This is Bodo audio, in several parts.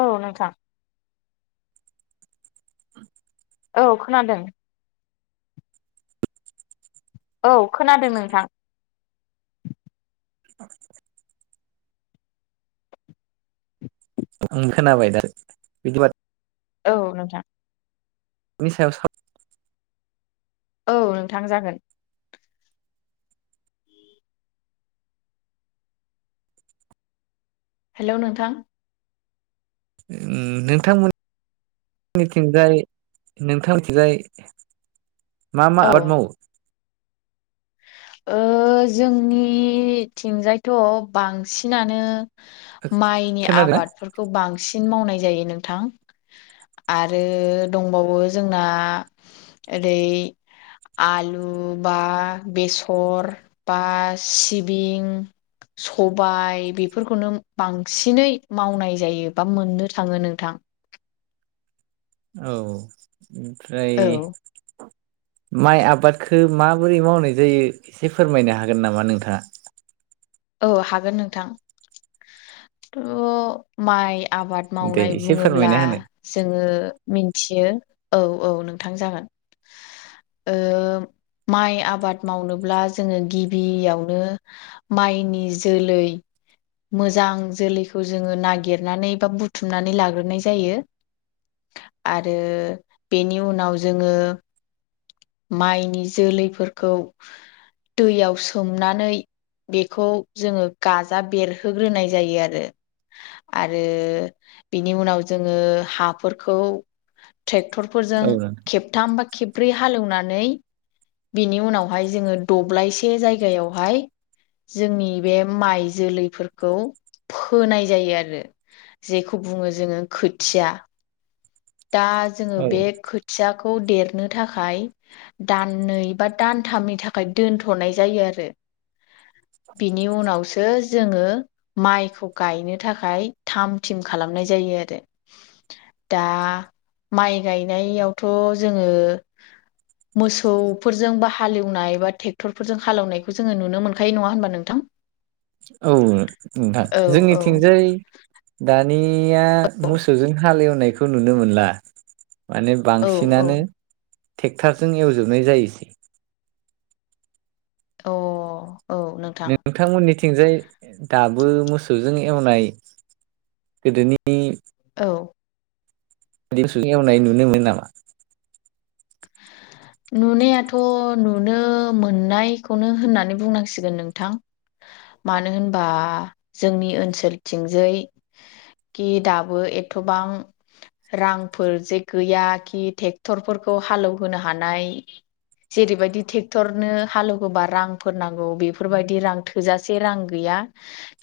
औ नोंथां। [inaudible] औ खोनादों औ खोनादों नोंथां। [inaudible] ओं खोनाबाय दा बिदिबा औ नोंथां [unintelligible] औ नोंथां जागोन। हेलौ नोंथां ओम नोंथांमोन मोननिथिंजाय नोंथां मोननिथिंजाय मा मा औ आबाद मावो? ओ जोंनिथिंजायथ' बांसिनानो माइनि खोनादोंना आबादफोरखौ बांसिन मावनाय जायो नोंथां। आरो दंबावो जोंना ओरै आलु बा बेसर बा सिबिं स'बाय बेफोरखौनो बांसिनै मावनाय जायो बा मोननो थाङो नोंथां। औ ओमफ्राय औ माइ आबादखौ माबोरै मावनाय जायो एसे फोरमायनो हागोन नामा नोंथाङा। औ हागोन नोंथां थ' माइ आबाद दे मावनाय एसे बुङोब्ला फोरमायना होनो जोङो मिन्थियो औ औ नोंथां जागोन। ओ माइ आबाद मावनोब्ला जोङो गिबियावनो माइनि जोलै मोजां जोलैखौ जोङो नागिरनानै बा बुथुमनानै लाग्रोनाय जायो। आरो बेनि उनाव जोङो माइनि जोलैफोरखौ दैयाव सोमनानै बेखौ जोङो गाजा बेरहोग्रोनाय जायो आरो आरो बिनि उनाव जोङो हाफोरखौ ट्रेक्टरफोरजों औ खेबथाम बा खेब्रै हालेवनानै बिनि उनावहाय जोङो दब्लायसे जायगायावहाय। जोंनि बे माइ जोलैफोरखौ फोनाय जायो आरो जेखौ बुङो जोङो खोथिया दा जोङो औ बे खोथियाखौ देरनो थाखाय दाननै बा दानथामनि थाखाय दोनथ'नाय जायो आरो बिनि उनावसो जोङो माइखौ गायनो थाखाय थाम थिम खालामनाय जायो आरो दा माइ गायनायावथ' जोङो मोसौफोरजों बा हालेवनाय बा ट्रेक्टरफोरजों हालेवनायखौ जोङो नुनो मोनखायो नङा होनबा नोंथां। [inaudible] औ नोंथां औ औ जोंनिथिंजाय दानिया मोसौजों हालेवनायखौ नुनो मोनला माने औ औ बांसिनानो टेक्टारजों एवजोबनाय जायोसै अ' औ नों नों नोंथांमोननिथिंजाय दाबो मोसौजों एवनाय गोदोनि औ मोसौजों एवनाय नुनो मोनो नामा [inaudible] नुनायाथ' नुनो मोननायखौनो होननानै बुंनांसिगोन नोंथां मानो होनबा जोंनि ओनसोलथिंजै कि दाबो एथ'बां रांफोर जे गैया खि ट्रेक्टरफोरखौ हालेवहोनो हानाय जेरैबायदि ट्रेक्टरनो हालौहोबा रांफोर नांगौ बेफोरबायदि रां थोजासे रां गैया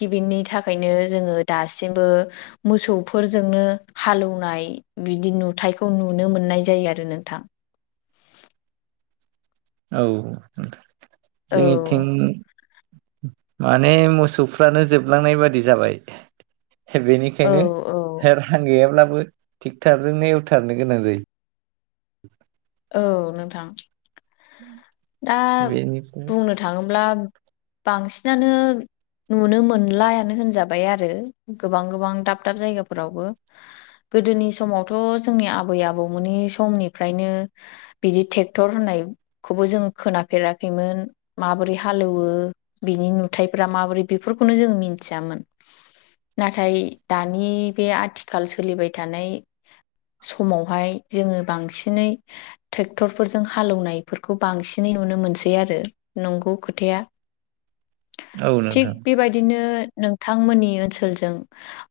कि बिनि थाखायनो जोङो दासिमबो मोसौफोरजोंनो हालौनाय बिदि नुथायखौ नुनो मोननाय जायो आरो नोंथां औ औ जोंनि थिं माने मोसौफ्रानो जोबलांनाय बादि जाबाय औ बेनिखायनो औ रां गैयाब्लाबो ट्रेक्टरजोंनो एवथारनो गोनां जायो [inaudible] औ नोंथां दा बेनिफ्राय बुंनो थाङोब्ला बांसिनानो नुनो मोनलायानो होनजाबाय आरो गोबां गोबां दाब दाब जायगाफोरावबो गोदोनि समावथ' जोंनि आबै आबौमोननि समनिफ्रायनो बिदि ट्रेक्टर होननाय खौबो जों खोनाफेराखैमोन माबोरै हालेवो बिनि नुथायफोरा माबोरै बेफोरखौनो जों मिथियामोन नाथाय दानि बे आथिखाल सोलिबाय थानाय समावहाय जोङो बांसिनै ट्रेक्टरफोरजों हाले एवनायफोरखौ बांसिनै नुनो मोनसै आरो नंगौ खोथाया औ नोंथां थिग बेबाय नो नोंथांमोननि ओनसोलजों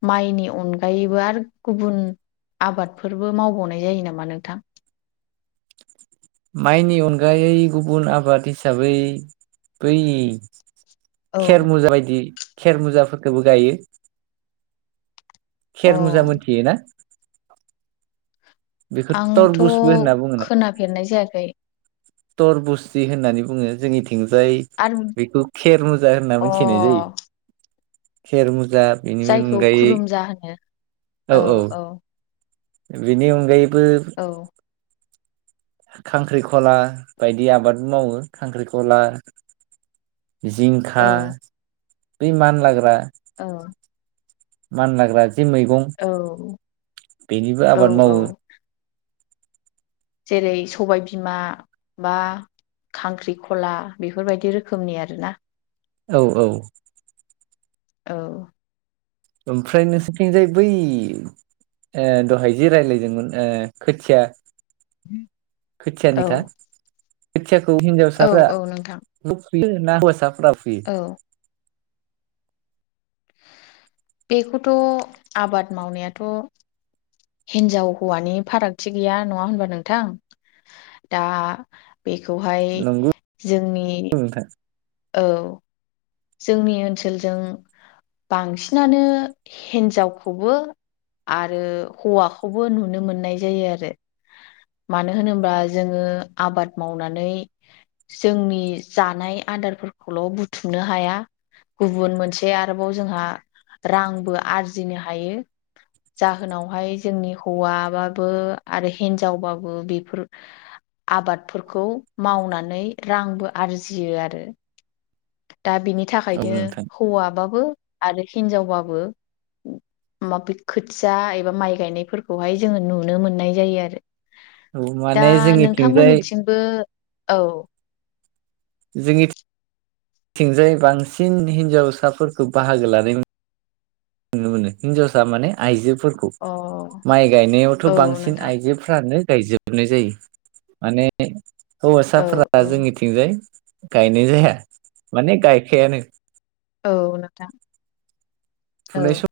माइनि अनगायैबो आरो गुबुन आबादफोरबो मावबावनाय जायो नामा नोंथां माइनि अनगायै गुबुन आबाद हिसाबै बै औ खेर मुजा बायदि खेर मुजाफोरखौबो गायो अ खेर मुजा मोनथियो ना बेखौ आंथ' थरबुसबो होनना बुङोना खोनाफेरनाय जायाखै थरबुसजि होननानै बुङो जोंनि थिंजाय आरो बेखौ खेर मुजा होनना मिथिनाय जायो अ खेर मुजा बेनि जायखौ अनगायै खुरुमजा होनो औ औ-औ औ बिनि अनगायैबो औ खांख्रिखला बायदि आबादबो मावो खांख्रिखला औ जिंखा बै मानलाग्रा औ मानलाग्रा जे मैगं औ। बेनिबो औ आबाद मावो। औ जेरै सबाय बिमा बा खांख्रिखला बेफोरबायदि रोखोमनि आरोना औ औ औ ओमफ्राय नोंसोरथिंजाय बै ओ दहाय जि रायलायदोंमोन ओ खोथिया खोथियानि औ था खोथियाखौ औ हिनजावसाफ्रा औ नोंथां बो फुयो ना हौवासाफ्रा फुयो? औ बेखौथ' आबाद मावनायाथ' हिनजाव हौवानि फारागथि गैया नङा होनबा नोंथां दा बेखौहाय नंगौ जोंनि नोंथां औ। जोंनि ओनसोलजों बांसिनानो हिन्जावखौबो आरो हौवाखौबो नुनो मोननाय जायो आरो। मानो होनोब्ला जोङो आबाद मावनानै जोंनि जानाय आदारफोरखौल' बुथुमनो हा हाया गुबुन मोनसे आरोबाव जोंहा रांबो आरजिनो हायो। जाहोनावहाय जोंनि हौवाबाबो आरो हिन्जावबाबो बेफोर आबादफोरखौ मावनानै रांबो आरजियो आरो। दा बिनि औ थाखायनो नोंथां हौवाबाबो आरो हिनजावबाबो माबे खोथिया एबा माइ गायनायफोरखौहाय जोङो नुनो मोननाय जायो आरो। औ दा माने जोंनिथिंजाय नोंथांमोननिथिंबो औ जोंनिथिंजाय बांसिन हिनजावसाफोरखौ बाहागो लानाय नुनो मोनो। नुनो मोनो हिन्जावसा माने आइजोफोरखौ अ माइ गायनायावथ' औ बांसिन नोंथां आइजोफ्रानो गायजोबनाय जायो माने औ हौवासाफोरा औ जोंनिथिंजाय गायनाय जाया माने गायखायानो। औ नोंथां। फुनाय औ सम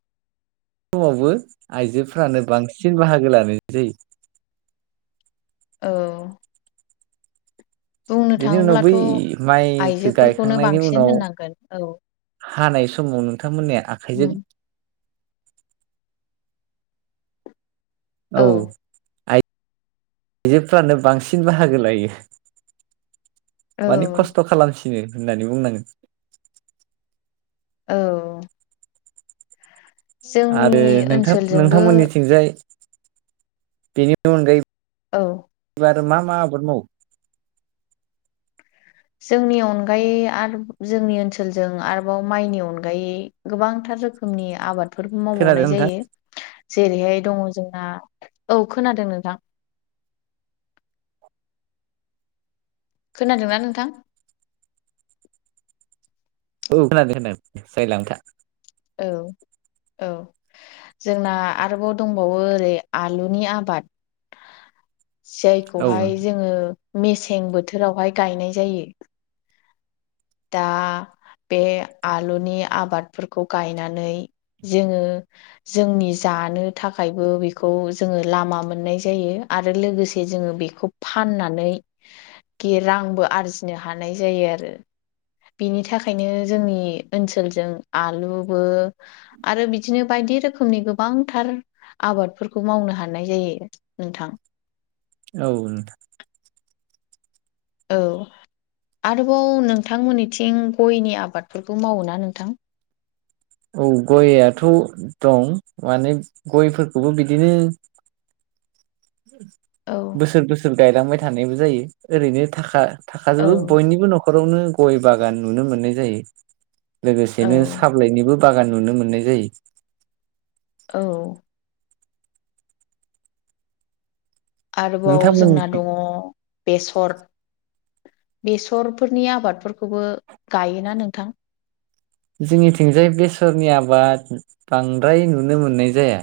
समावबो आइजोफ्रानो बांसिन बाहागो लानाय जायो। औ। बुंनो बेनि उनाव बै थाङोब्लाथ' माइखो आइजोफोरखौनो गायखांनायनि बांसिन उनाव होननांगोन औ हानाय समाव नोंथांमोननिया उम आखाइजों औ आइजोफ्रानो बांसिन बाहागो लायो। औ माने खस्थ' खालामसिनो होननानै बुंनांगोन। औ। जोंनि आरो नोंथां ओनसोलजोंबो नोंथांमोननिथिंजाय बेनि अनगायै औ। आरो मा मा आबाद मावो? जोंनि अनगायै आरो जोंनि ओनसोलजों आरोबाव माइनि अनगायै गोबांथार रोखोमनि आबाद बेफोरबो खोनादों मावबावनाय नोंथां? जायो जेरैहाय दङ जोंना औ खोनादों नोंथां। खोनादोंना नोंथां? औ खोनादों नोंथां जायलाबायथा औ औ जोंना आरोबाव दंबावो ओरै आलुनि आबाद औ जायखौहाय जोङो मेसें बोथोरावहाय गायनाय जायो। दा बे आलुनि आबादफोरखौ गायनानै जोङो जोंनि जानो थाखायबो बेखौ जोङो लामा मोननाय जायो आरो लोगोसे जोङो बेखौ फाननानै गे रांबो आरजिनो हानाय जायो आरो। बेनि थाखायनो जोंनि ओनसोलजों आलुबो आरो बिदिनो बायदि रोखोमनि गोबांथार आबादफोरखौ मावनो हानाय जायो नोंथां। औ नोंथां। औ आरोबाव नोंथांमोननिथिं गयनि आबादफोरखौ मावो ना नोंथां? औ गयआथ' दं माने गयफोरखौबो बिदिनो औ बोसोर बोसोर गायलांबाय थानायबो जायो ओरैनो थाखा औ थाखाजोबो बयनिबो न'खरावनो गय बागान नुनो मोननाय जायो। औ लोगोसेनो साफ्लइनिबो बागान नुनो मोननाय जायो। औ आरोबाव जोंना नोंथांमोननिथिं दङ बेसर बेसरफोरनि आबादफोरखौबो गायोना नोंथां? जोंनिथिंजाय बेसरनि आबाद बांद्राय नुनो मोननाय जाया।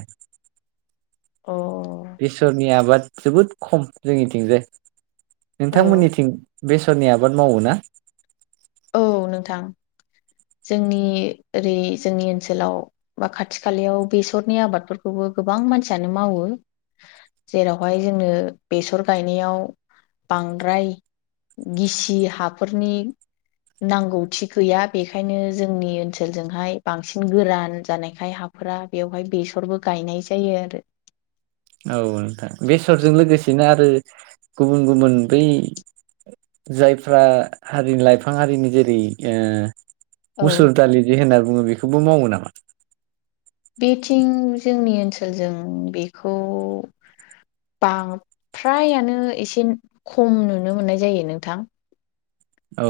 अ बेसरनि आबाद जोबोद खम जोंनिथिंजाय औ नोंथांमोननिथिं बेसरनि आबाद मावो ना? औ नोंथां जोंनि ओरै जोंनि ओनसोलाव बा खाथि खालायाव बेसरनि आबादफोरखौबो गोबां मानसियानो मावो। जेरावहाय जोंनो बेसर गायनायाव बांद्राय गिसि हाफोरनि नांगौथि गैया बेखायनो जोंनि ओनसोलजोंहाय बांसिन गोरान जानायखाय हा फोरा बेवहाय बेसरबो गायनाय जायो आरो। औ नोंथां बेसरजों लोगोसेनो आरो गुबुन गुबुन बै जायफ्रा हारिनि लाइफां हारिनि जेरै औ मुसुर दालि जे होनना बुङो बेखौबो मावो नामा? बेथिं जोंनि ओनसोलजों बेखौ बां फ्रायानो एसे खम नुनो मोननाय जायो नोंथां। औ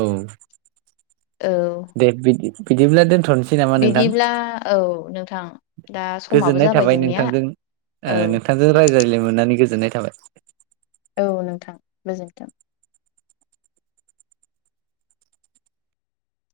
औ दे बिदि बिदिब्ला दोनथ'नोसै नामा नोंथां? बिदिब्ला औ नोंथां दा समाबो गोजोननाय जाबाय थाबाय जोंनिया नोंथांजों औ नोंथांजों रायज्लायनो मोननानै गोजोननाय थाबाय। औ नोंथां गोजोनथों।